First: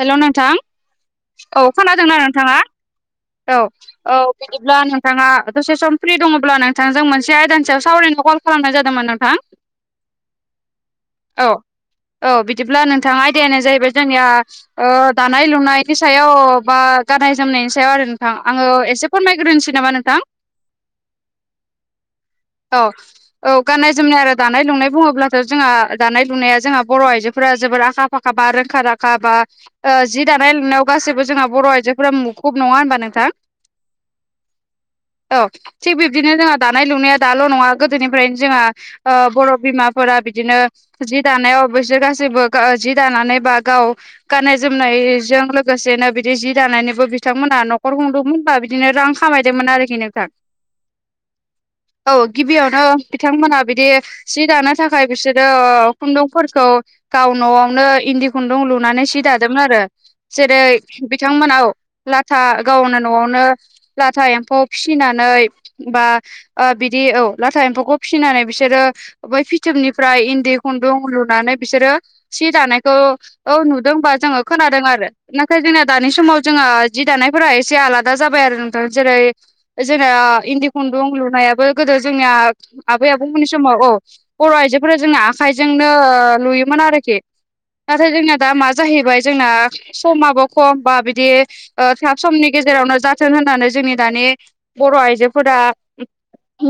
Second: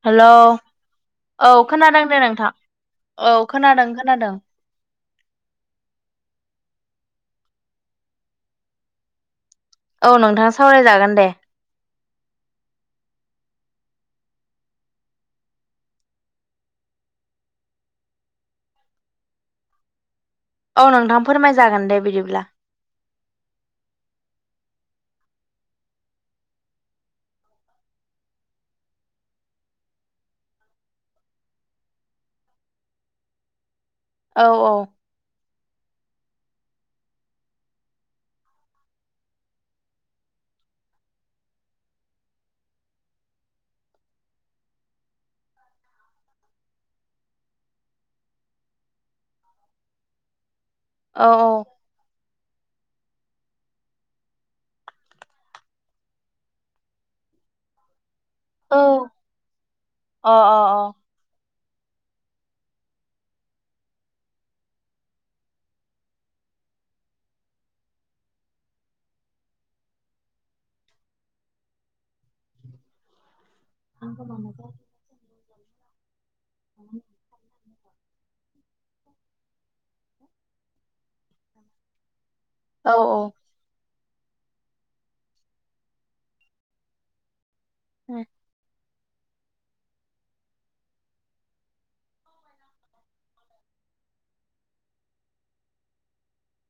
हेल' hello नोंथां औ खोनादों खोनादोंना दे नोंथां नोंथाङा? औ खोनादों औ खोनादों बिदिब्ला नोंथाङा दसे सम फ्रि दङब्ला नोंथांजों मोनसे आयदानि सायाव सावरायनो कल खालामनाय जादोंमोन नोंथां औ नोंथाङा सावरायजागोन दे औ औ बिदिब्ला नोंथाङा आयदायानो जाहैबाय जोंनिया ओ दानाय लुनायनि सायाव बा गाननाय जोमनायनि सायाव आरो नोंथां आङो एसे फोरमायग्रोनोसै नामा नोंथां औ नोंथां फोरमाय जागोन दे बिदिब्ला औ औ गाननाय जोमनाय आरो दानाय लुनाय बुङोब्लाथ' जोंहा दानाय लुनाया जोंहा बर' आइजोफोरा जोबोर आखा फाखा बा रोंखा राखा बा ओ जि दानाय लोंनायाव गासैबो जोंहा बर' आइजोफोरा मुखुब नङा होनबा नोंथां? औ औ औ थिग बिब्दिनो जोंहा दानाय लुनाया दाल' नङा गोदोनिफ्रायनो जोंहा ओ बर' बिमाफोरा बिदिनो जि दानायाव अबसे गासिबो ओ जि दानानै बा गाव गाननाय जोमनायजों लोगोसेनो बिदि जि दानायनिबो बिथांमोना न'खर खुंदों [unintelligible] बिदिनो रां खामायदोंमोन आरोखि नोंथां औ औ औ गिबियावनो बिथांमोना बिदि सि दानो थाखाय बिसोरो खुन्दुंफोरखौ गाव न'आवनो इन्दि खुन्दुं लुनानै औ सि दादोंमोन आरो अ जेरै बिथांमोना औ लाथा गावनो न'आवनो लाथा एम्फौ फिसिनानै बा ओ बिदि औ लाथा एम्फौखौ फिसिनानै बिसोरो बै फिथोबनिफ्राय इन्दि खुन्दुं लुनानै बिसोरो सि दानायखौ औ नुदों बा जोङो खोनादों आरो नाथाय जोंनिया दानि समाव जोङो जि दानायफोरा ए एसे आलादा जाबाय आरो नोंथां जेरै जोंना इन्दि खुन्दुं लुनायाबो गोदो जोंनिया अ औ आबै आबौ मोननि सम समाव औ बर' आइजोफोरा जोंना आखाइजोंनो लुयोमोन आरोखि नाथाय जोंना दा मा जाहैबाय जोंना समाबो खम बा बिदि ओ थाब समनि गेजेरावनो जाथों होननानै जोंनि दानि बर' आइजोफोरा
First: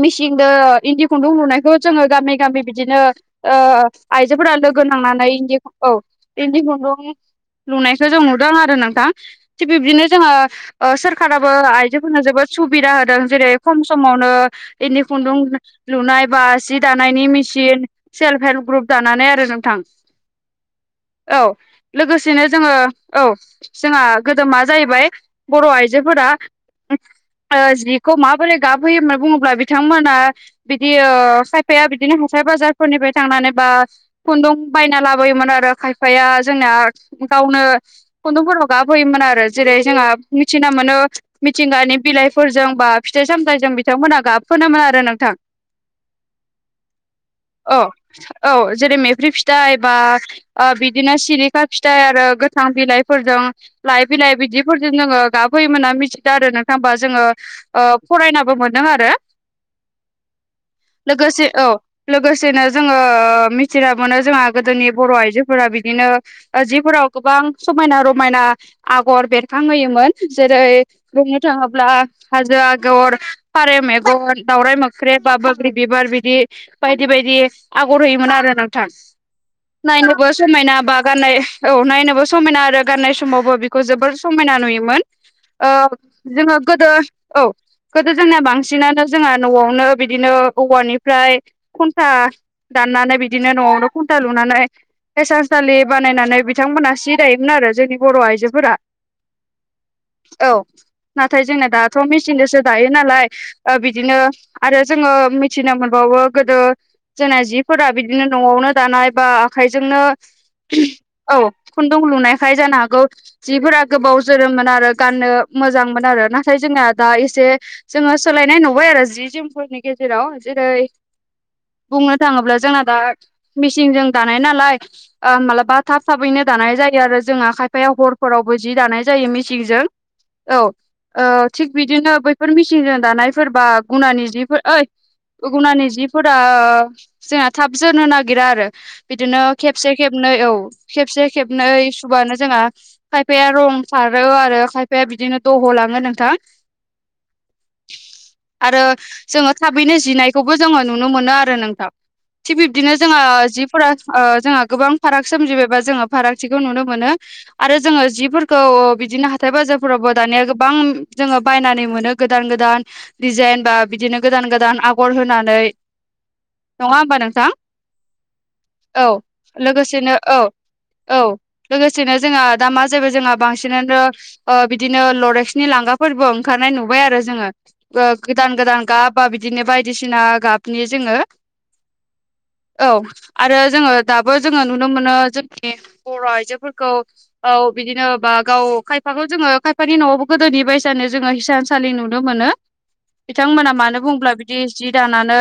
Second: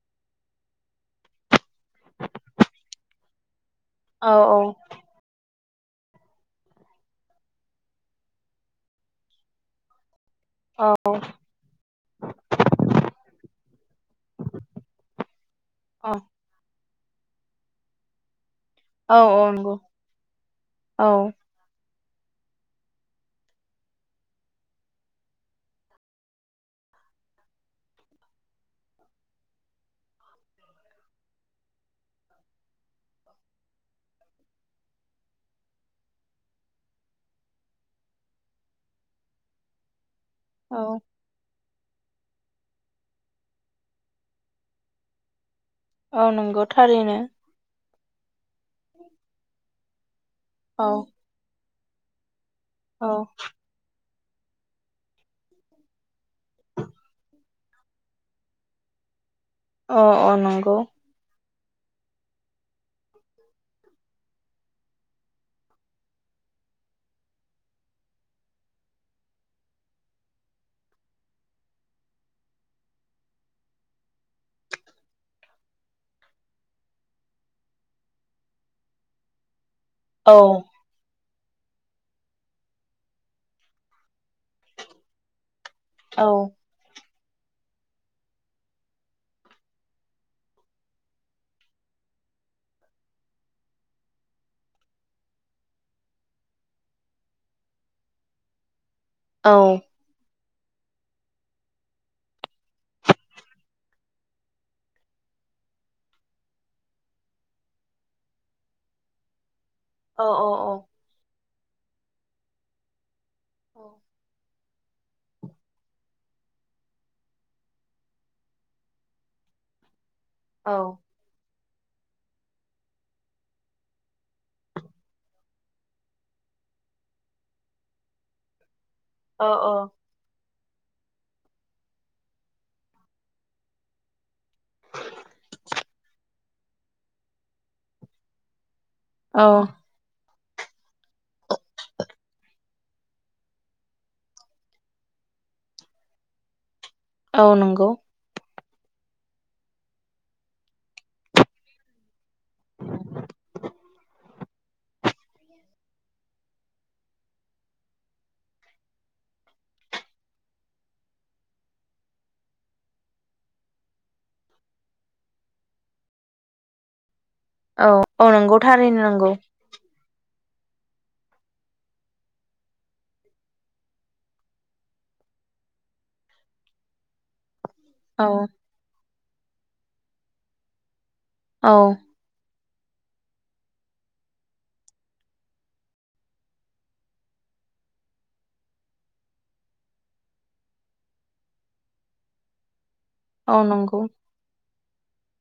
मिसिंजों इन्दि खुन्दुं लुनायखौ जोङो गामि गामि बिदिनो ओ औ आइजोफोरा लोगो नांनानै इनदि औ इन्दि खुन्दुं लुनायखौ जों नुदों आरो नोंथां थिग बिबदिनो जोंङो औ ओ औ सोरखारा बो आइजोफोरनो जोबोद सुबिदा होदों जेरै खम समावनो इनदि खुन्दुं लुनाय बा सि दानायनि मेसिन सेल्फ हेल्प ग्रुप औ दानानै आरो औ नंगौ नोंथां औ लोगोसेनो जोङो औ जोंहा गोदोमा जाहैबाय बर' आइजोफोरा ओ जिखौ माबोरै गाबहोयो होननानै बुङोब्ला बिथांमोना बिदि ओ खायफाया बिदिनो हाथाय बाजारफोरनिफ्राय थांनानै बा खुन्दुं बायना लाबोयोमोन आरो खायफाया जोंना गावनो खुन्दुंफोरखौ गाबहोयोमोन आरो जेरै जोंहा मिथिना औ मोनो मिथिंगानि बिलाइफोरजों बा फिथाइ सामथाइजों बिथांमोनहा गाबफोनोमोन आरो नोंथां औ नंगौ थारैनो औ औ जेरै मेफ्रि फिथाइ बा ओ औ बिदिनो सिलि खा फिथाइ आरो गोथां औ बिलाइफोरजों लाइ बिलाइ बिदिफोरजों जोङो गाबहोयोमोनना मिथिदों आरो नोंथाङां होमबा जोङो ओ फरायनाबो मोनदों आरो अ अ नंगौ लोगोसे औ लोगोसेनो जोङो मिथिनो मोनो जोंहा गोदोनि बर' आइजोफोरा बिदिनो ओ जिफोराव गोबां समायना रमायना आगर बेरखांहोयोमोन जेरै बुंनो थाङोब्ला हाजो आगर फारे मेगन दावराइ मोख्रेब बा बोग्रि बिबार बिदि बायदि बायदि आगर होयोमोन आरो नोंथां नायनोबो औ समायना बा गाननाय औ नायनोबो समायना आरो गाननाय समावबो बिखौ जोबोर समायना नुयोमोन ओ औ जोङो गोदो औ गोदो जोंना बांसिनानो जोंहा न'आवनो बिदिनो औवानिफ्राय घन्टा दाननानै बिदिनो न'आवनो खुन्था लुनानै हिसानसालि बानायनानै बिथांमोना सि दायोमोन आरो जोंनि बर' आइजोफोरा औ औ नाथाय जोंना दाथ' मेचिनजोंसो दायो नालाय ओ बिदिनो आरो जोङो मिथिनो मोनबावो गोदो जोंना जिफोरा बिदिनो न'आवनो दानाय बा आखायजोंनो औ औ खुन्दुं लुनायखाय जानो हागौ जिफोरा गोबाव जोरोमोन आरो गाननो मोजांमोन आरो नाथाय जोंना दा एसे जोङो सोलायनाय नुबाय आरो जि जोमफोरनि गेजेराव जेरै बुंनो थाङोब्ला जोंना दा मिसिनजों दानाय नालाय ओ मालाबा थाब थाबैनो दानाय जायो आरो जोंहा खायफाया हरफोरावबो जि दानाय जायो औ मेचिनजों औ औ थिग बिदिनो बैफोर मिचिनजों दानायफोर बा गुनानि जिफोर ओइ गुगुनानि जिफोरा जोंना थाब जोरनो नागिरा आरो बिदिनो औ खेबसे खेबनै औ खेबसे खेबनै सुबानो जोंहा खायफाया रं खारो आरो खायफाया बिदिनो दह' लाङो नोंथां औ नंगौ आरो जोङो थाबैनो जिनायखौबो जोङो नुनो मोनो आरो नोंथां थिग बिब्दिनो जोंङो जिफोरा जोंहा गोबां फाराग सोमजिबाय एबा जोङो फारागथिखौ नुनो मोनो आरो जोङो जिफोरखौ बिदिनो हाथाय बाजारफोरावबो दानिया गोबां जोङो बायनानै मोनो गोदान गोदान दिडिजाइन बा बिदिनो गोदान गोदान आगर होनानै नङा होमबा नोंथां औ औ नंगौ औ थारैनो नांगौ लोगोसेनो औ औ लोगोसेनो जोंहा दा मा जाहैबाय जोंहा बांसिनानो बिदिनो लरेक्सनि लांगाफोरबो ओंखारनाय नुबाय आरो जोङो ओ औ गोदान गोदान गाब बा बिदिनो बायदिसिना गाबनि जोङो औ औ आरो जोङो दाबो जोङो नुनो मोनो जों ए बर' आइजोफोरखौ औ बिदिनो बा गाव खायफाखौ जोङो खायफानि न'आवबो गोदोनि बायसानो जोङो हिसानसालि नुनो मोनो औ बिथांमोना नंगौ मानो बुंब्ला बिदि जि दानानै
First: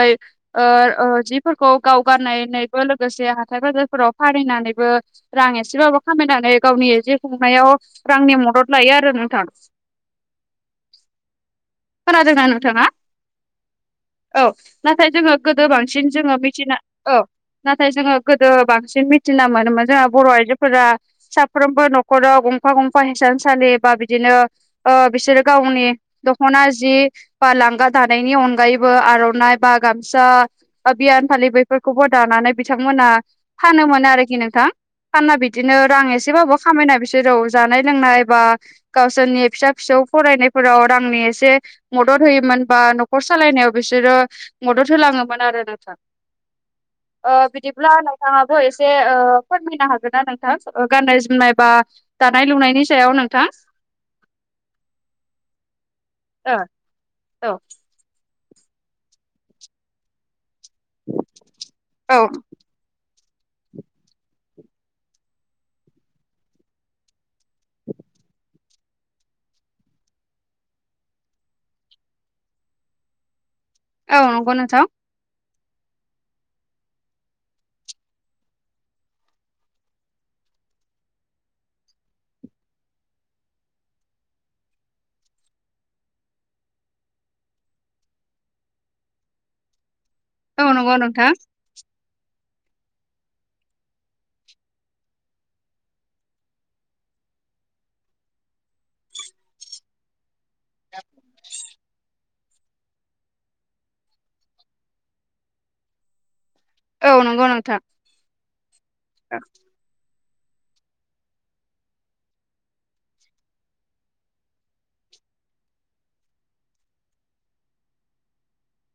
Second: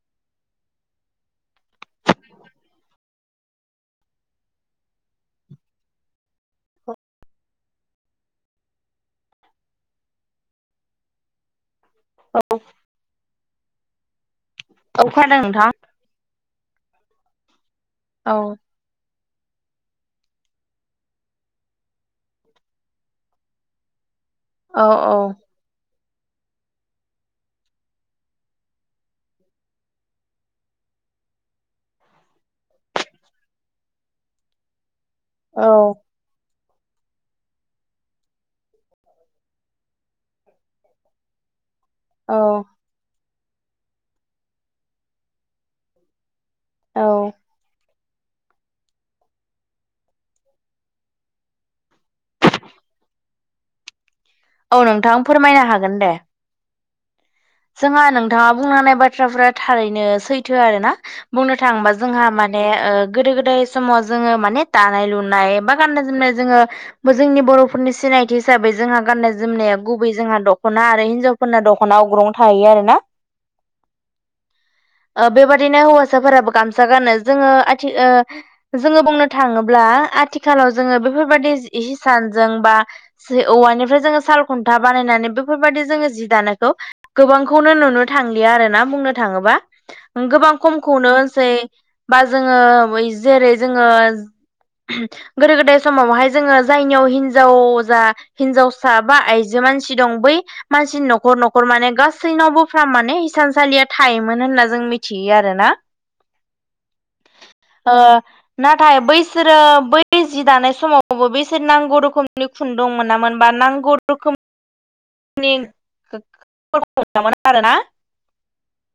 ओ ओ जिफोरखौ गावगाननायनानैबो लोगोसे हाथाय बाजारफोराव फानहैनानैबो रां एसेबाबो खामायनानै गावनि जि सुंनायाव रांनि मदद लायो आरो नोंथां खोनादोंना नोंथाङा औ औ नाथाय जोङो खोनादों गोदो नोंथां बांसिन सिन जोङो मिथिनो औ नाथाय जोङो औ गोदो बांसिन थिना मोनोमोनो बर' आइजोफोरा साफ्रोमबो न'खराव गंफा गंफा हिसानसालि बा बिदिनो औ ओ बिसोरो गावनि ख'ना जि बा लांगा दानायनि अनगायैबो आर'नाइ बा गामसा अभियान फालि बेफोरखौबो दानानै बिथांमोना फानो मोनो आरोखि नोंथां। फानना औ बिदिनो रां एसेबाबो खामायना बिसोराव जानाय लोंनाय बा गावसोरनि फिसा फिसौ फरायनायफोराव रांनि एसे मदद होयोमोन बा न'खर सालायनायाव बिसोरो मदद होलाङोमोन आरो नोंथां। औ बिदिब्ला नाङाबो एसे फोरमायनो हागोन ना नोंथां गाननाय जोमनाय बा दानाय लुनायनि सायाव नोंथां। औ नोंथां फोरमायनो हागोन दे। औ जोंहा नोंथाङा बुंना नायबा बाथ्राफ्रा थारैनो सैथो आरोना बुंनो थाङोबा औ जोंहा माने माने गोदो गोदाय समाव जोङो माने दानाय लुनाय बा गाननाय जोमनाय जोङो जोंनि बर'फोरनि सिनायथि हिसाबै जोंहा गाननाय जोमनाया गुबै जोंहा दख'ना आरो हिनजावफोरना दख'ना अग्रं थायो आरो ना औ नंगौ नोंथां बेबादिनो हौवासाफोराबो गामसा गानो जोङो आथिखाल जोङो बुंनो थाङोब्ला आथिखालाव जोङो बेफोरबायदि हिसानजों बा ज औवानिफ्राय जोङो साल खुन्था बानायनानै बेफोरबायदि जोङो जि दानोखौ गोबांखौनो नुनो थांलिया आरोना बुंनो थाङोबा गोबां औ नंगौ खमखौनो नोंथां होनसै बा जोङो बै जेरै जोङो गोदो गोदाय समावहाय जोङो जायनियाव हिनजाव जा हिनजावसा बा आइजो मानसि दं बै मानसिनि न'खर न'खर माने गाव गासैनावबो फ्रा माने हिसानसालिया थायोमोन होनना जों मिथियो आरोना औ नंगौ नोंथां ओ नाथाय बैसोरो बै बे जि दानाय समावबो बेसोर नांगौ रोखोमनि खुुन्दुं दंमोन नामोन बा नांगौ रोखोम मोना आरो ना।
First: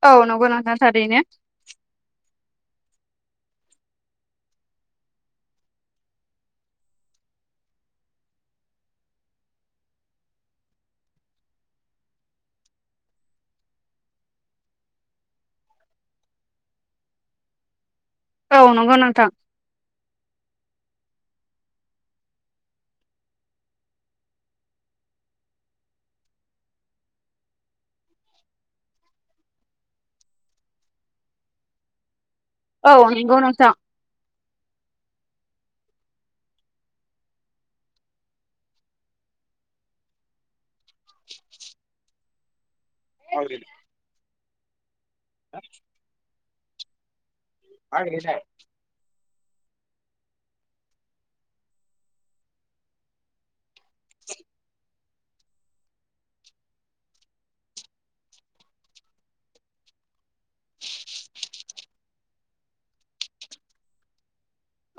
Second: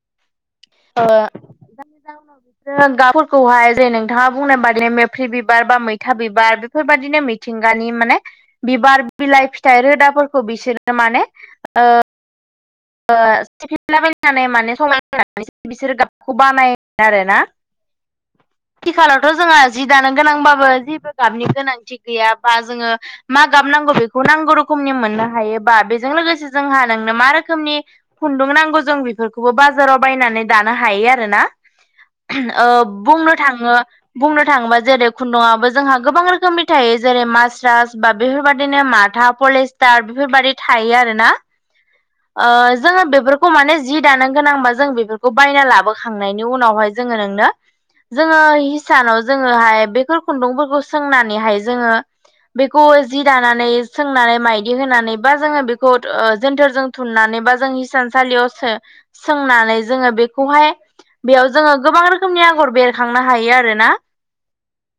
औ नंगौ नोंथां थारैनो बिदिनो गाबफोरखौहाय जेरै नोंथाङा बुंनाय बादि मेफ्रि बिबार बा मैथा बिबार बेफोरबायदिनो मिथिंगानि माने बिबार बिलाइ फिथाइ रोदाफोरखौ बिसोर माने ओ ओ सिफिनलाबायनानै माने समायनानै बिसोरो गाबखौ बानायो आरो ना। [inaudible] नंगौ नोंथां आथिखालावथ' जोङा जि दानो गोनांबाबो जेबो गाबनि गोनांथि गैया बा जोङो मा गाबनांगौ बेखौ नांगौ रोखोमनि मोननो हायोबा बेजों लोगोसे जोंहा नोंनो मा रो खोमनि खुन्दुं नांगौ जों बेफोरखौबो बाजाराव बायनानै दानो हायो आरोना। ओ औ बुंनो नंगौ थाङो नोंथां बुंनो थाङोबा जेरै खुन्दुंआबो जोंहा गोबां रोखोमनि थायो जेरै मास्रास बा बेफोरबायदिनो माथा पलेस्टार बेफोरबायदि थायो आरोना। ओ जोङो बेफोरखौ माने जि दानो गोनांबा जों बेफोर खौ बायना लाबोखांनायनि उनावहाय जोङो नोंनो जोङो हिसानाव जोङोहाय बेफोर खुन्दुंफोरखौ सोंनानैहाय जोङो बेखौ जि दानानै सोंनानै माइदि होनानै बा जोङो ओ बेखौ जोनथोरजों थुननानै बा जों हिसानसालियावो सो सोंनानै जोङो बेखौहाय बेयाव जोङो गोबां रोखोमनि आगर बेरखांनो हायो आरोना।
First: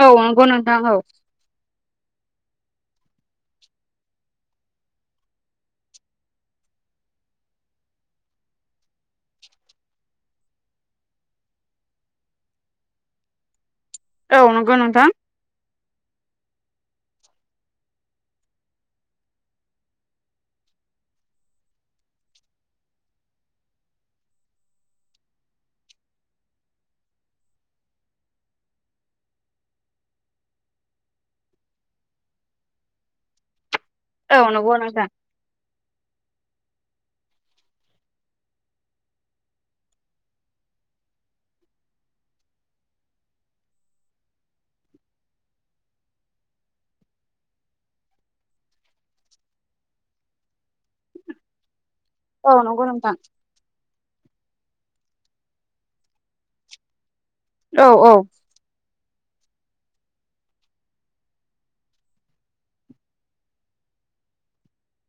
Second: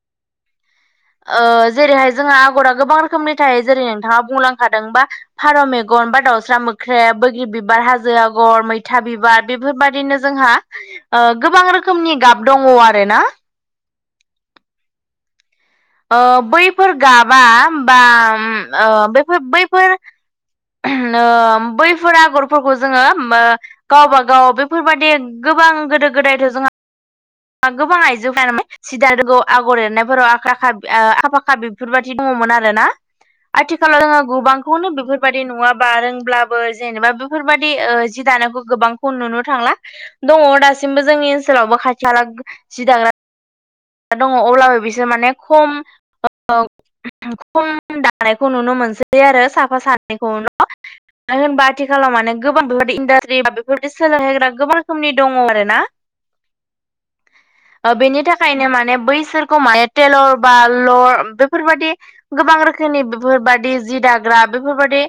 औ नंगौ नोंथां औ ओ जेरैहाय जोंहा आगरा गोबां रोखोमनि थायो जेरै नोंथाङा बुंलांखादों बा फारौ मेगन बा दाउस्रा मोख्रेब बैग्रि बिबार, हाजो आगर, मैथा बिबार बेफोरबायदिनो जोंहा ओ गोबां रोखोमनि गाब दङ आरोना। औ नंगौ नोंथां ओ बैफोर गाबा बा उम बैफोर बैफोर ओ बैफोर आगरफोरखौ जोङो ओ गावबा गाव बेफोरबायदि गोबां गोदो गोदायथ' जोंहा गोबां आइजोफोरा जादानोगौ आगर एरनायफोराव आखा आखा फाखा बेफोरबायदि दङमोन आरोना आथिखालाव जोङो औ नंगौ गोबांखौनो नोंथां बेफोर बायदि नङाबा रोंब्लाबो जेनेबा बेफोरबायदि जि दानायखौ गोबांखौ नुनो थांला दङ दासिमबो जोंनि ओनसोलावबो खाथि खाला जि दाग्रा दङ अब्लाबो बिसोर माने खम खम दानायखौ नुनो मोनसै आरो साफा सानैखौल' मानो होनबा आथिखालाव माने औ गोबां नंगौ बेफोरबायदि नोंथां इन्डास्ट्रि बा बेफोरबायदि सोलोंहोग्रा गोबां रोखोमनि दङ आरो ना औ ओ औ बेनि थाखायनो माने बैसोरखौ माने टेलर बा लर बेफोरबायदि गोबां रोखोमनि बेफोरबादि जि दाग्रा बेफोरबायदि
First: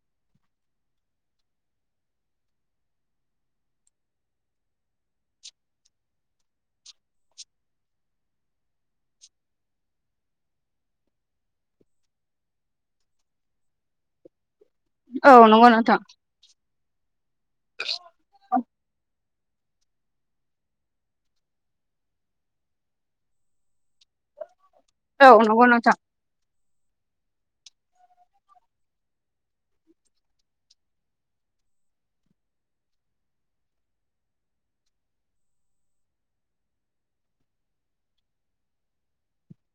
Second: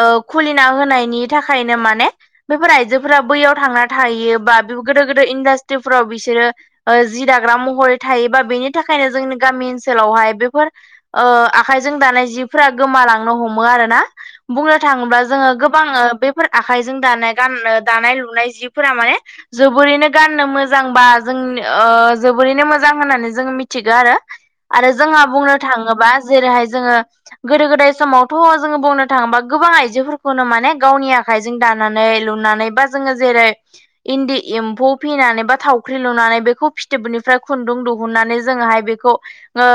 ओ खुलिना होनायनि थाखायनो माने बेफोर आइजोफोरा बैयाव थांना थाहैयो बा गोदो गोदो इन्डास्ट्रिफोराव बिसोरो ओ जि दाग्रा महरै थायोबा बेनि थाखायनो जोंनि गामि ओनसोलावहाय बेफोर ओ आखाइजों दानाय जिफोरा गोमालांनो हमो आरो ना बुंनो थाङोब्ला औ जोङो नंगौ गोबां नोंथां बे फोर आखाइजों दानाय गान दानाय लुनाय जिफोरा माने जोबोरैनो गाननो मोन जां बा जों ओ जोबोरैनो मोजां होननानै जोङो मिथिगौ आरो आरो जोंहा औ बुंनो नंगौ नोंथां थाङोबा जेरैहाय जोङो गोदो गोदाय समावथ' जोङो बुंनो थाङोबा गोबां आइजोफोरखौनो माने गावनि आ खाइजों दानानै लुनानै बा जोङो जेरै इन्दि एम्फौ फिनानै बा थावख्रि लुनानै बेखौ फिथोबनिफ्राय खुन्दुं दिहुननानै जोङोहाय बेखौ ओ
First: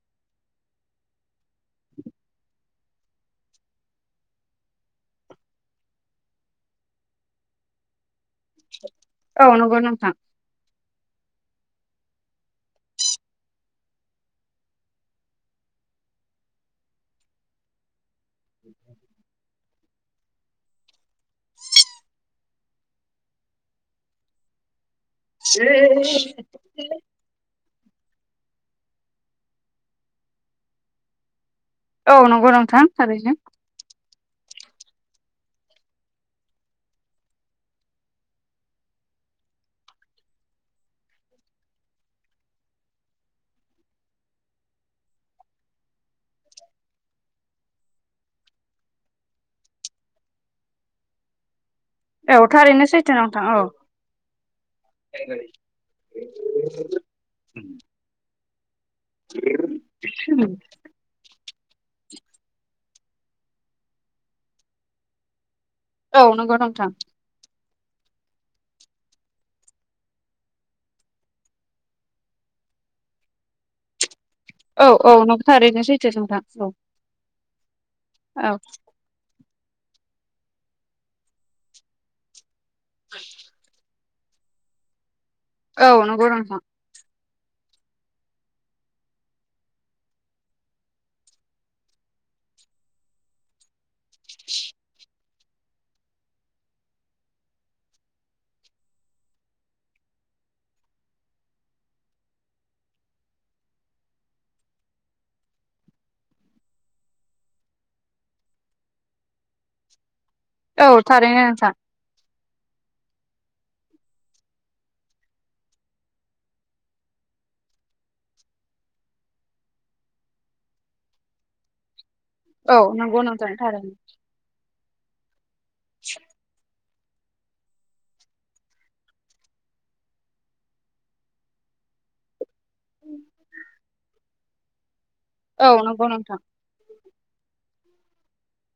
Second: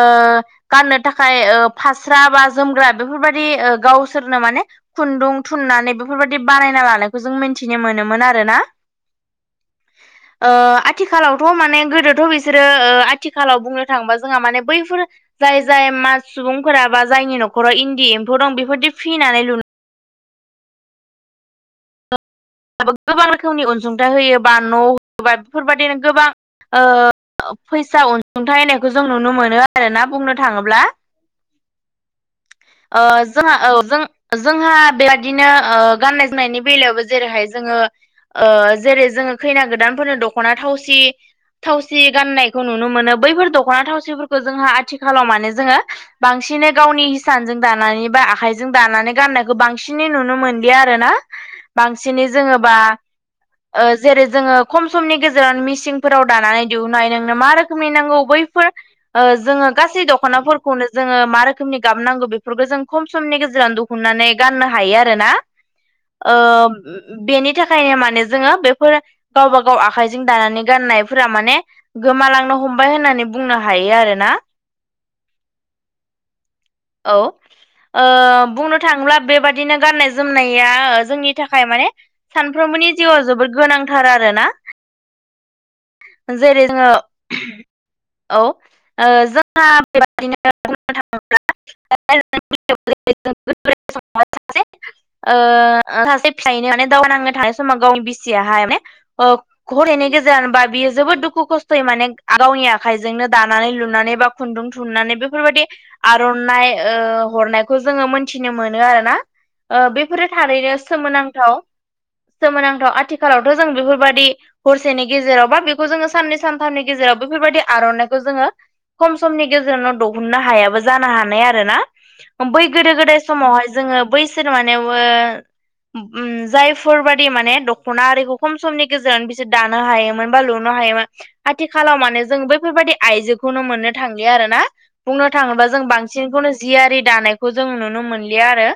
गाननो थाखाय ओ फास्रा बा जोमग्रा बेफोरबायदि गावसोरनो माने खुन्दुं थुननानै बेफोरबादि बानायना लानायखौ जों मिन्थिनो मोनोमोन आरोना औ नंगौ नोंथां ओ आथिखालावथ' माने गोदोथ' बिसोरो ओ आथिखालाव बुंनो थाङोबा जोंहा माने बैफोर जाय जाय मा सुबुंफोरा बा जायनि न'खराव इन्दि एम्फौ दं बेफोरदि फिनानै लु गोबां रोखोमनि अनसुंथाइ होयो बा न' होयोबा बेफोरबायदिनो गोबां ओ फैसा अनसुंथाइ होनायखौ जों नुनो मोनो आरोना बुंनो थाङोब्ला औ नंगौ नोंथां ओ थारैनो जोंहा औ जों जोंहा बेबादिनो ओ गाननाय जोमनायनि बेलायावबो जेरैहाय जोङो ओ जेरै जोङो खैना गोदानफोरनो दख'ना थावसि थावसि गाननायखौ नुनो मोनो बैफोर दख'ना थावसिफोरखौ जोंहा आथिखालाव माने जोङो बांसिनै गावनि हिसानजों दानानै बा आखाइजों दानानै गाननायखौ बांसिनै नुनो मोनलिया आरोना बांसिनै औ जोङोबा थारैनो सैथो नोंथां औ ओ जेरै जोङो खम समनि गेजेराव मिसिंफोराव दानानै दिहुननाय हायो मा रोखोमनि नांगौ बैफोर ओ जोङो गासै दख'नाफोरखौनो जोङो मा रोखोमनि गाबनांगौ बेफोरखौ जों खम समनि गेजेराव दिहुननानै गाननो हायो आरो ना औ ओ नंगौ नोंथां बेनि थाखायनो माने जोङो बेफोर गावबा गाव आखाइजों दानानै गाननायफोरा माने गोमालांनो हमबाय होननानै बुंनो हायो आरो ना औ औ न'थार ओरैनो सैथो नोंथां औ औ ओ बुंनो थाङोब्ला बेबदिनो गाननाय जोमनाया जोंनि थाखाय माने सानफ्रोमबोनि जिउआव जोबोद गोनांथार आरोना औ औ नंगौ नोंथां जेरै जोङो औ ओ जोंहा बेबादिनो बुंनो थाङोब्ला [unintelligible] ओ सासे फिसायनो माने दावहा नांनो थांनाय समाव गावनि बिसियाहाय माने घरैनाय गेजेरजोंबा बियो जोबोद दुखु खस्थ'यै माने गावनि आखाइजोंनो दानानै लुनानै बा खुन्दुं थुननानै बेफोरबायदि आर'नाइ ओ हरनायखौ जोङो मोनथिनो मोनो आरोना ओ बे फोरो थारैनो औ सोमोनां थारैनो नोंथां सोमोनांथाव आथिखालावथ' जों बेफोरबायदि हरसेनि गेजेराव बा बेखौ जोङो साननै सानथामनि गेजेराव बेफोरबायदि आर'नाइखौ जोङो खम समनि गेजेरावनो दिहुननो हायाबो जानो हानाय आरो ना बै औ गोदो गोदाय नंगौ नोंथां समावहाय थारैनो जोङो बैसोर माने ओम जाय बेफोरबायदि माने दख'ना आरिखौ खम समनि गेजेराव बिसोर दानो हायोमोन बा लुनो हायोमोन आथिखालाव माने जों बैफोरबायाददि आइजोखौनो मोननो थांलिया आरोना बुंनो थाङोबा औ जों नंगौ नोंथां बांसिनखौनो जियारि दानायखौ जों नुनो मोनलिया आरो